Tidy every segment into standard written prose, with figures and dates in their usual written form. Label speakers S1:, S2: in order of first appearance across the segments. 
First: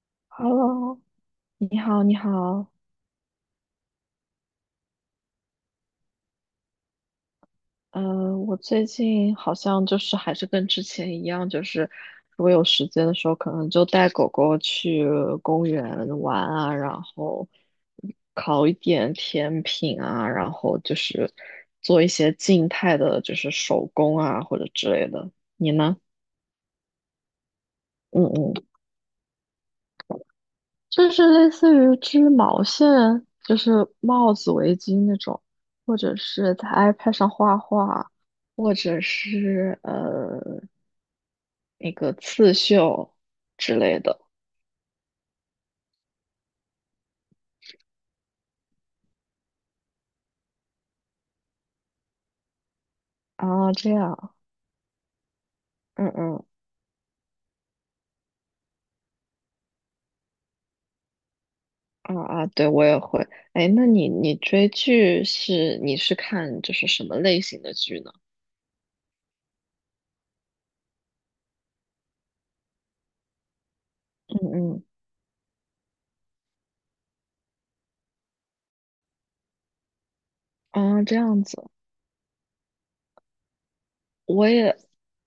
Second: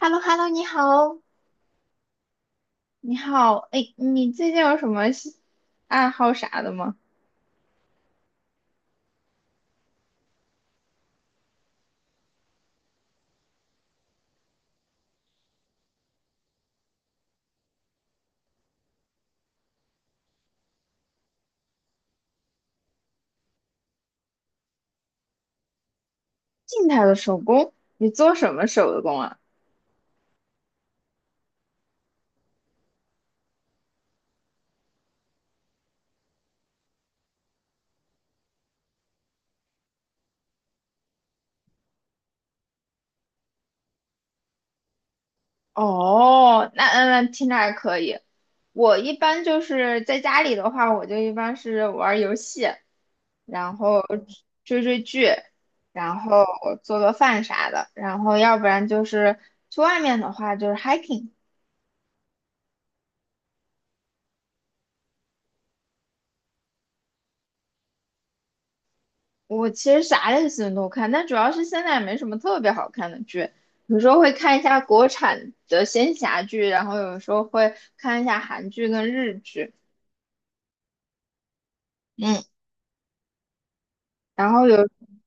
S1: h e l l o h e l l o 你
S2: Hello，
S1: 好。
S2: 你好，你好。
S1: 你好，哎，你最近有什么爱好啥的吗？
S2: 我最近好像就是还是跟之前一样，就是如果有时间的时候，可能就带狗狗去公园玩啊，然后烤一点甜品啊，然后就是做一些静态的，就是手工啊或者之类的。你呢？
S1: 静态的手工，你
S2: 嗯
S1: 做什么
S2: 嗯。
S1: 手工啊？
S2: 就是类似于织毛线，就是帽子、围巾那种，或者是在 iPad 上画画，或者是那个刺绣之类的。
S1: 哦，那听着还可以。我一般就是在家里的话，我就一般是玩儿游戏，
S2: 啊，
S1: 然
S2: 这
S1: 后
S2: 样。
S1: 追追剧，
S2: 嗯
S1: 然
S2: 嗯。
S1: 后做做饭啥的，然后要不然就是去外面的话就是 hiking。
S2: 啊，啊，对我也会。哎，那你追剧是你是看就是什么类型的剧呢？
S1: 我其实啥类型都看，但主要是现在也没什么特别好看的剧，有时候会看一下
S2: 嗯
S1: 国产的仙侠剧，然后有时候会看一下韩剧跟日剧。
S2: 嗯。啊，这样子。
S1: 嗯，
S2: 我
S1: 然后有，
S2: 也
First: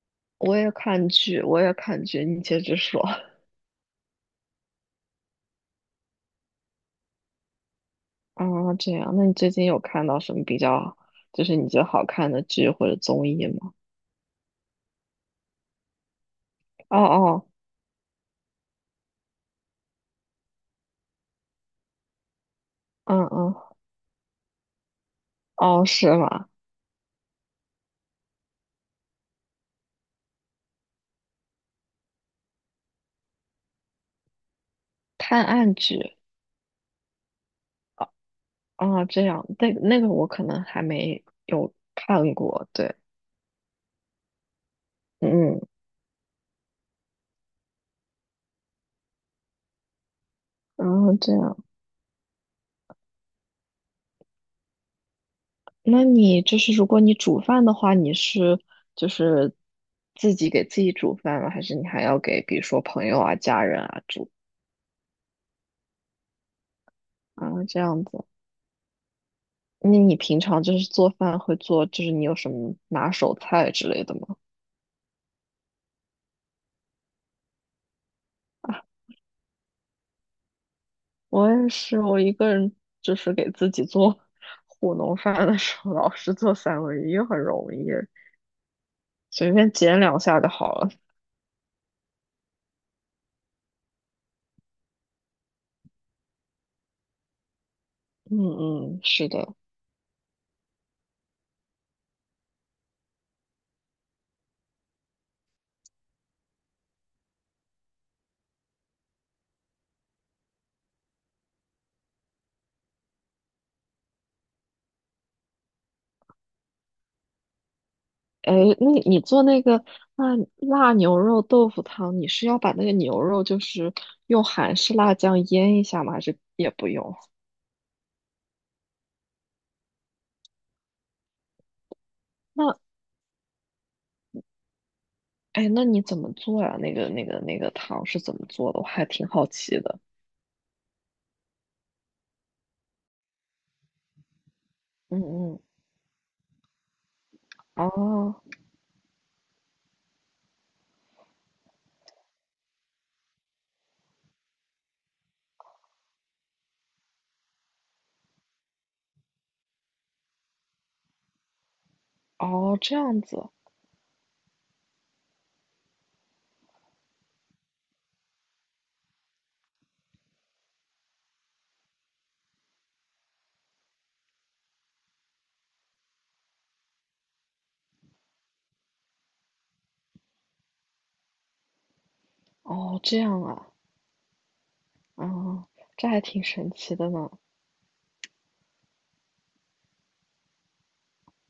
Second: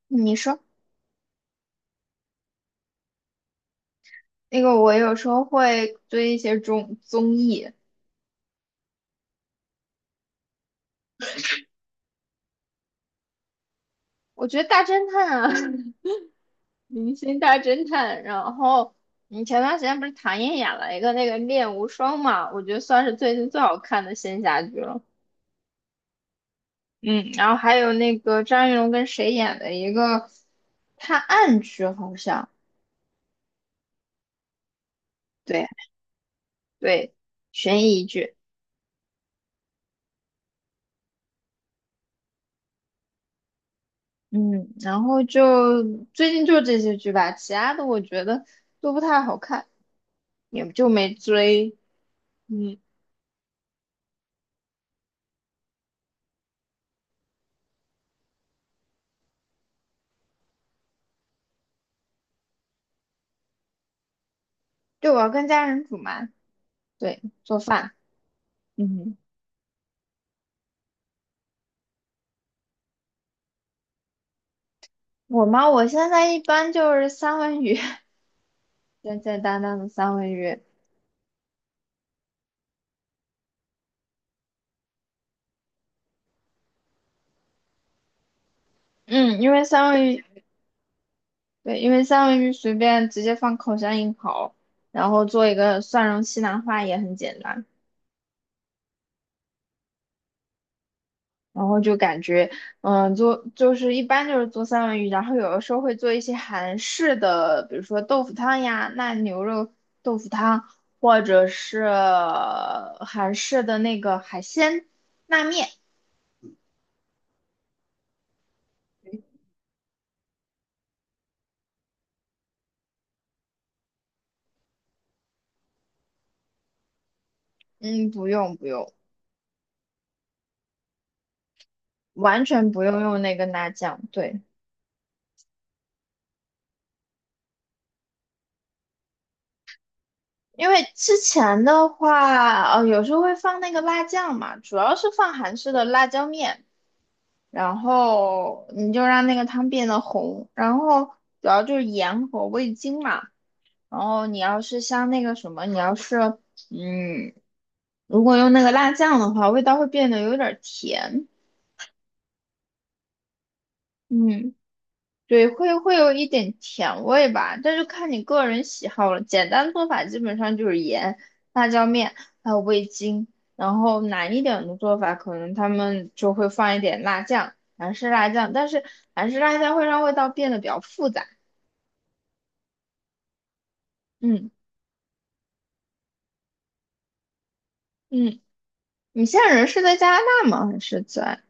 S1: 你
S2: 我
S1: 说
S2: 也看剧，我也看剧，你接着说。
S1: 那个我有时候会追一些综艺。
S2: 啊，这样，那你最近有看到什么比较，就是你觉得好看的剧或者综艺吗？
S1: 我觉得大侦探啊，
S2: 哦
S1: 明星
S2: 哦。
S1: 大侦探，然后你前段时间不是唐嫣演了一个那个《恋无双》嘛，我觉得算是
S2: 嗯
S1: 最近
S2: 嗯。
S1: 最好看的仙侠剧了。
S2: 哦，是吗？
S1: 嗯，然后还有那个张云龙跟谁演的一个探案剧，好像
S2: 探
S1: 对
S2: 案剧。
S1: 对，悬疑
S2: 哦
S1: 剧。
S2: 哦，这样，那那个我可能还没有看过，对。
S1: 嗯，然后
S2: 嗯，
S1: 就最近就这些剧吧，其他的我觉得都不太好看，也就
S2: 然后
S1: 没
S2: 这样，
S1: 追。嗯，
S2: 那你就是如果你煮饭的话，你是就是自己给自己煮饭吗？还是你还要给比如说朋友啊、家人啊煮。
S1: 对，我要跟家人煮嘛，对，
S2: 啊
S1: 做
S2: 这
S1: 饭。
S2: 样子？
S1: 嗯，
S2: 那你平常就是做饭会做，就是你有什么拿手菜之类的吗？
S1: 我现在一般就是三文鱼，
S2: 啊，
S1: 简简单单的三文鱼。
S2: 我也是，我一个人就是给自己做 糊弄饭的时候，老是做三文鱼很容易，
S1: 嗯，因
S2: 随
S1: 为
S2: 便
S1: 三
S2: 煎
S1: 文
S2: 两
S1: 鱼
S2: 下就好了。
S1: 对，因为三文鱼随便直接放烤箱一烤，然后做一个蒜蓉西兰花也很简单。
S2: 嗯嗯，是的。
S1: 然后就感觉，嗯，做就是一般就是做三文鱼，然后有的时候会做一些韩式的，比如说豆腐汤呀、那牛肉豆腐汤，或者是韩式的那个海鲜拉面。
S2: 哎，那你做那个辣辣牛肉豆腐汤，你是要把那个牛肉就是用韩式辣酱腌一下吗？还是也不用？
S1: 嗯，不用不用，完全
S2: 那
S1: 不用用那个辣酱。对。
S2: 哎，那你怎么做呀？那个汤是怎么做的？我还挺好奇的。
S1: 因为之前的话，有时候会放那个辣酱嘛，主要是
S2: 嗯
S1: 放韩
S2: 嗯。
S1: 式的辣椒面，然
S2: 哦
S1: 后你就让那个汤变得红，然后主要就是盐和味精嘛。然后你要是像那个什么，你要是嗯，如果用那个辣酱的话，味道会变得有点儿甜。
S2: 哦，这样子。
S1: 嗯。对，会有一点甜味吧，但是看你个人喜好了。简单做法基本上就是盐、辣椒面，还有味精。然后难一点的做法，可能他们就会放一点辣酱，韩式辣酱。但是韩式辣酱会让味道变得比较复杂。
S2: 哦这样啊。
S1: 嗯
S2: 嗯，这还挺神奇的呢。
S1: 嗯，你现在人是在加拿大吗？还是在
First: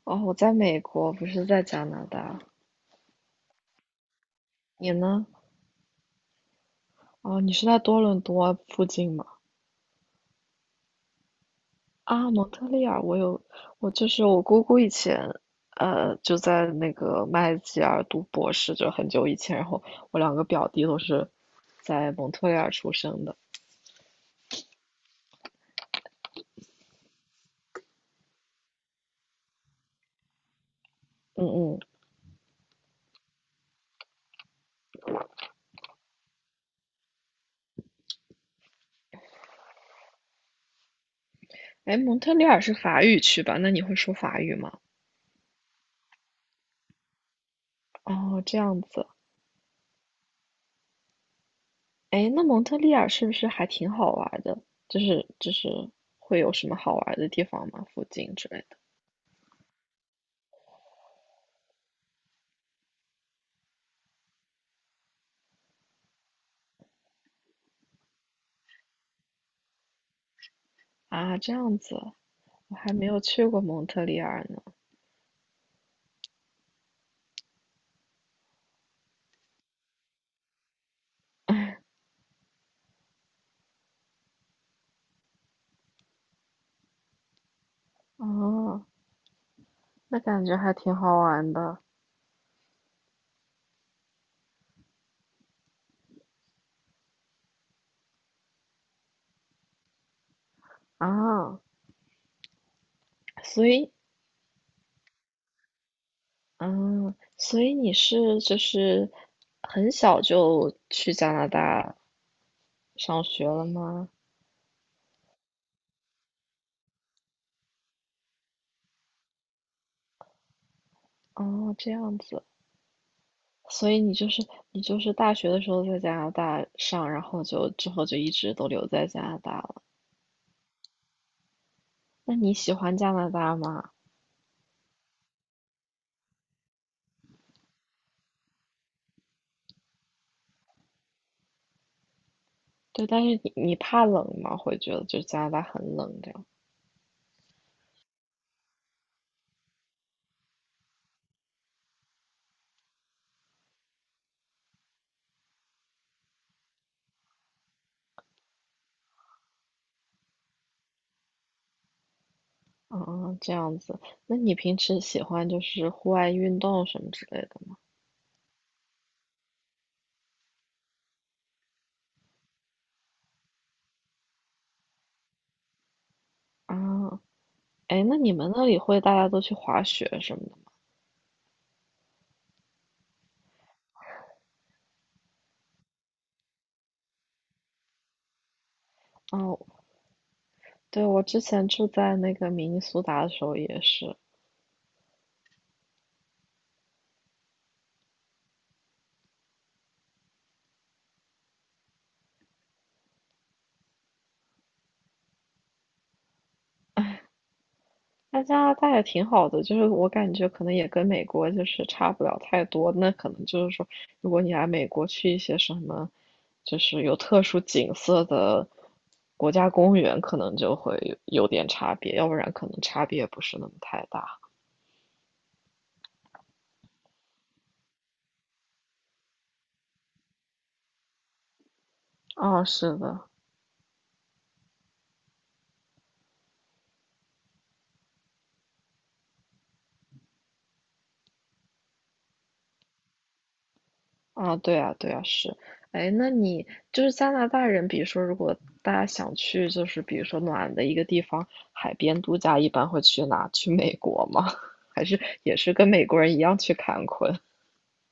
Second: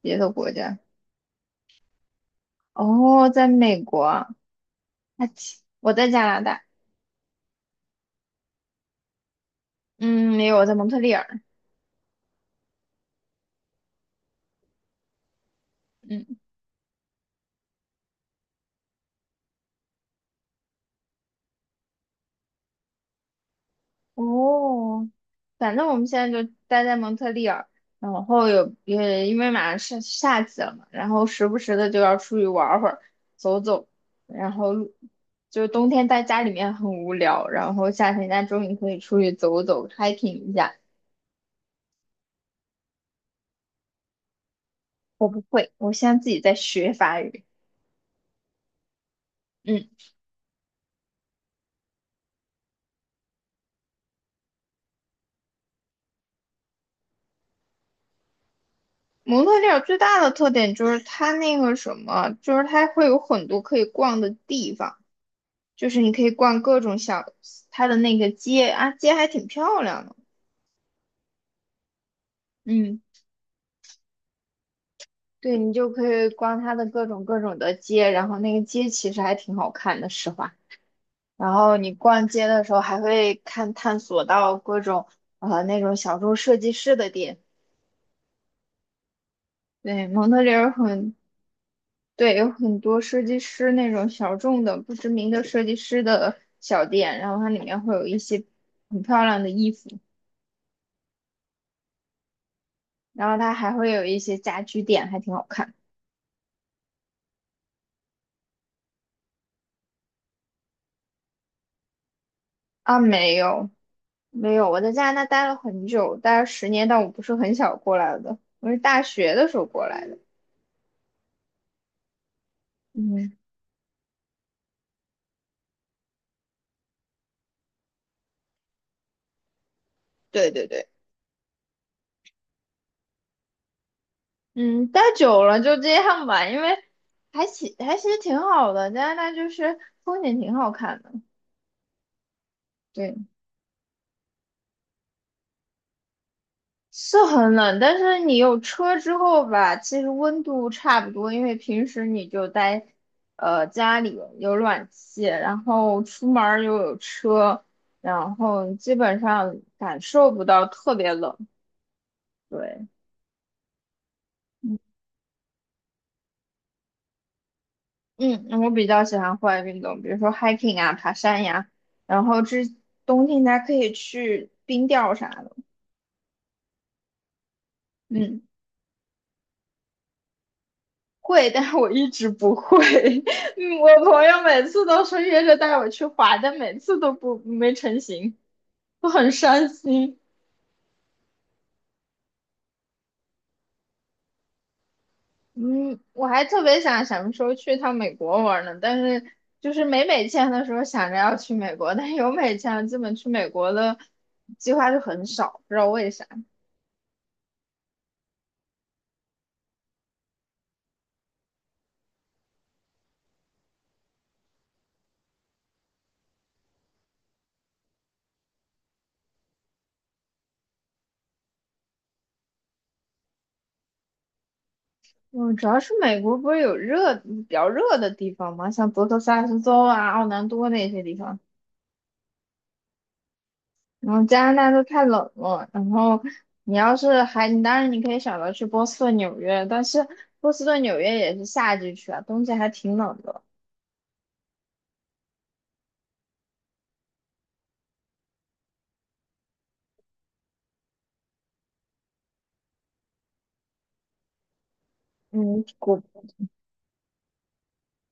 S1: 别
S2: 哦，
S1: 的
S2: 我
S1: 国
S2: 在
S1: 家？
S2: 美国，不是在加拿大。
S1: 哦，在美国。啊，
S2: 你呢？
S1: 我在加拿大。
S2: 哦，你是在多伦多附近吗？
S1: 嗯，没有，我在蒙特利尔。
S2: 啊，蒙特利尔，我有，我就是我姑姑以前，
S1: 嗯。
S2: 就在那个麦吉尔读博士，就很久以前。然后我两个表弟都是在蒙特利尔出生的。
S1: 哦，反正我们现在就待在蒙特利尔，然后也因为马上是夏季了嘛，然后
S2: 嗯
S1: 时不时
S2: 嗯。
S1: 的就要出去玩会儿，走走，然后就冬天在家里面很无聊，然后夏天家终于可以出去走走，hiking 一下。
S2: 哎，蒙特利尔是法语区吧？那你会说法语吗？
S1: 我不会，我现在自己在学法语。
S2: 哦，这样子。
S1: 嗯，
S2: 哎，那蒙特利尔是不是还挺好玩的？就是会有什么好玩的地方吗？附近之类的？
S1: 蒙特利尔最大的特点就是它那个什么，就是它会有很多可以逛的地方。就是你可以逛各种小，它的那个街啊，街还挺漂亮的。
S2: 啊，这样子，我还
S1: 嗯，
S2: 没有去过蒙特利尔呢。
S1: 对，你就可以逛它的各种各种的街，然后那个街其实还挺好看的，实话。然后你 逛街的时候还会看探索到各种那种小众设计师的店，
S2: 哦，
S1: 对，
S2: 那
S1: 蒙特
S2: 感
S1: 利
S2: 觉
S1: 尔
S2: 还挺
S1: 很，
S2: 好玩的
S1: 对，有很多设计师那种小众的、不知名的设计师的小店，然后它里面会有一些很漂亮的衣服，
S2: 啊。
S1: 然后它
S2: 所
S1: 还会
S2: 以，
S1: 有一些家居店，还挺好看的。
S2: 嗯，所以你是就是很小就去加拿大
S1: 啊，
S2: 上
S1: 没
S2: 学了
S1: 有
S2: 吗？
S1: 没有，我在加拿大待了很久，待了10年，但我不是很小过来的，我是大学的时候过来的。
S2: 哦，这样子。
S1: 嗯，
S2: 所以你就是大学的时候在加拿大上，然后就之后就一直都留在加拿大了。
S1: 对对对，
S2: 那你喜欢加拿大吗？
S1: 嗯，待久了就这样吧，因为还其还其实挺好的，加拿大就是风景挺好看的。
S2: 对，
S1: 对。
S2: 但是你怕冷吗？会觉得就加拿大很冷这样。
S1: 是很冷，但是你有车之后吧，其实温度差不多，因为平时你就待，家里有暖气，然后出门儿又有车，然后基本上感受不到特别冷。对，
S2: 啊，这样子。那你平时喜欢就是户外运动什么之类的吗？
S1: 嗯，我比较喜欢户外运动，比如说 hiking 啊，爬山呀，然后冬天还可以去冰钓啥的。
S2: 啊，哎，那你
S1: 嗯。
S2: 们那里会大家都去滑雪什么
S1: 会，但是我一直不会。嗯，我朋友每次都说约着带我去滑，但每次都不没成行，
S2: 的吗？
S1: 都很
S2: 哦，
S1: 伤心。
S2: 对，我之前住在那个明尼苏达的时候也是。
S1: 嗯，我还特别想什么时候去趟美国玩呢，但是就是没美签的时候想着要去美国，但是有美签了基本去美国的计划就很少，不知道为啥。
S2: 那加拿大也挺好的，就是我感觉可能也跟美国就是差不了太多。那可能就是说，如果你来美国去一些什么，就是有特殊景色的国家公园，可能就会有有点差别，要不然可能差别不是那么太大。
S1: 嗯，主要是美国不是有热比较热的地方吗？像德克萨斯州啊、奥兰多那些地方。
S2: 哦，是的。
S1: 然后加拿大都太冷了，然后你要是还，你当然你可以选择去波士顿、纽约，但是波士顿、纽约也是夏季去啊，冬季还挺冷的。
S2: 啊，对啊，对啊，是。哎，那你就是加拿大人，比如说，如果大家想去，就是比如说暖的一个地方，海边度假，一般会去哪？去美国吗？还是也
S1: 嗯，
S2: 是跟美国人一样去坎昆？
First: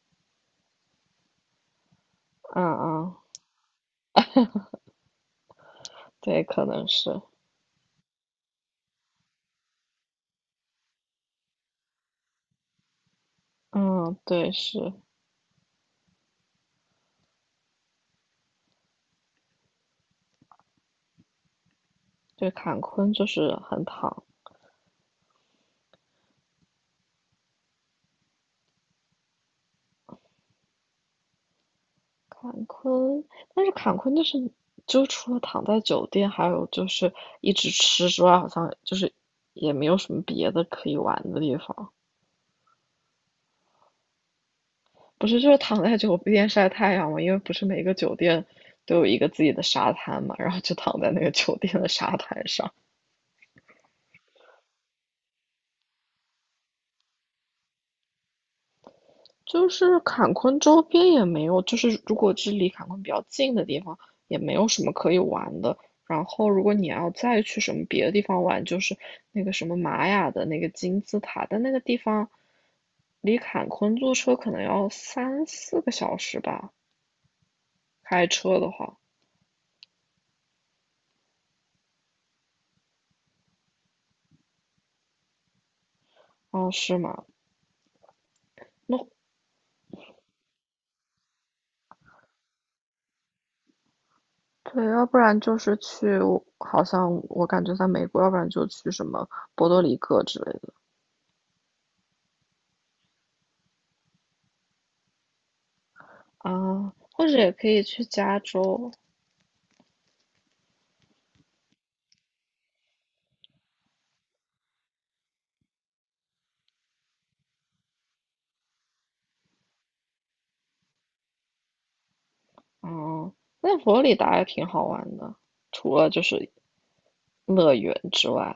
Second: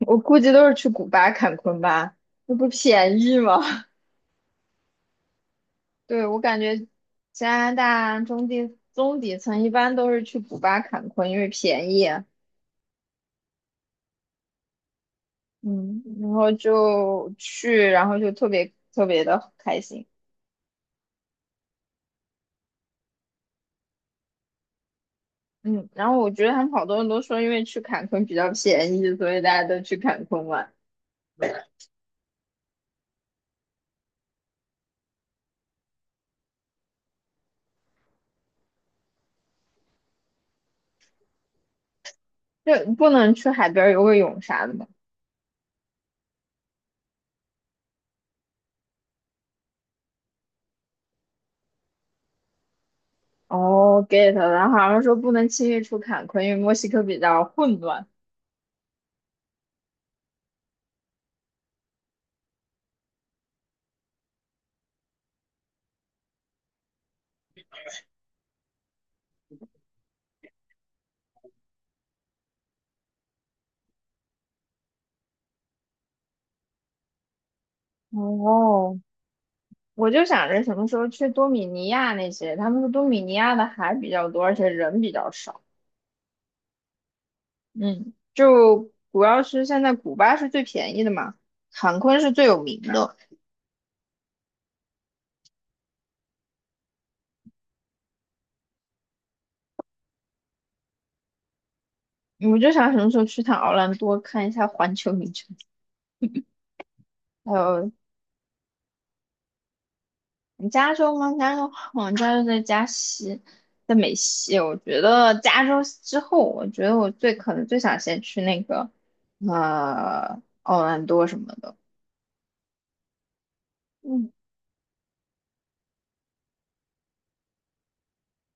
S1: 我估计都是去古巴、坎昆吧，那
S2: 嗯
S1: 不
S2: 嗯，
S1: 便宜吗？对，我
S2: 对，
S1: 感
S2: 可
S1: 觉
S2: 能是。
S1: 加拿大中底层一般都是去古巴、坎昆，因为便宜啊。
S2: 嗯，对，是，
S1: 嗯，然后就去，然后就特别特别的开心。
S2: 对，坎昆就是很躺。
S1: 嗯，然后我觉得他们好多人都说，因为去坎昆比较便宜，所以大家都去坎昆玩。
S2: 坎昆，但是坎昆就是，就除了躺在酒店，还有就是一直吃之外，好像就是也没有什么别的可以玩的地方。
S1: 就不能去海边游个泳啥的吗？
S2: 不是，就是躺在酒店晒太阳嘛，因为不是每个酒店都有一个自己的沙滩嘛，然后就躺在那个酒店的沙滩上。
S1: 哦，get 了。然后好像说不能轻易出坎昆，因为墨西哥比较混乱。
S2: 就是坎昆周边也没有，就是如果是离坎昆比较近的地方，也没有什么可以玩的。然后，如果你要再去什么别的地方玩，就是那个什么玛雅的那个金字塔，但那个地方离坎昆坐车可能要3、4个小时吧，开车的话。
S1: 哦，我就想着什么时候去多米尼亚那些，他们说多米尼亚的海比较多，而且人比较少。
S2: 哦，是吗？
S1: 嗯，就
S2: 那
S1: 主要是现在古巴是最便宜的嘛，坎昆是最有名的。
S2: 对，要不然就是去，好像我感觉在美国，要不然就去什么波多黎各之类的。
S1: 我就想什么时候去趟奥兰多看一下环球影城，
S2: 啊，或者也
S1: 还
S2: 可以
S1: 有
S2: 去加州。
S1: 你加州吗？加州在加西，在美西。我觉得加州之后，我觉得我最可能最想先去那个，奥兰多什么的。
S2: 哦，那佛罗里
S1: 嗯，
S2: 达也挺好玩的，除了就是乐园之外，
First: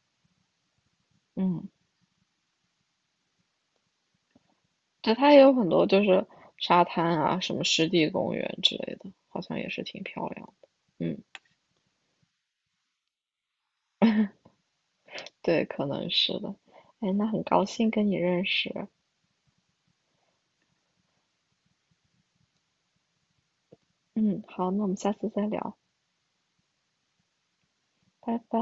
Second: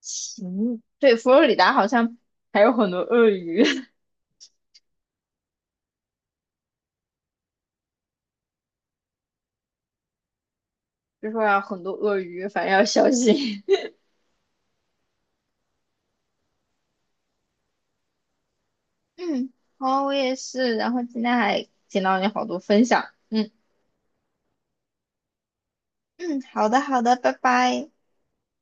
S1: 行，对，佛罗里
S2: 嗯，
S1: 达好像还有很多鳄鱼，
S2: 对，它也有很多就是沙滩啊，什么湿地公园之类的，好像也是挺漂亮的。嗯，
S1: 就说要很多鳄鱼，反正要小心。
S2: 对，可能是的。哎，那很高兴跟你认识。
S1: 嗯，好，我也是。然后今天还听到你好多分享。嗯
S2: 嗯，好，那我们下次再聊，
S1: 嗯，好的好的，拜拜。
S2: 拜拜。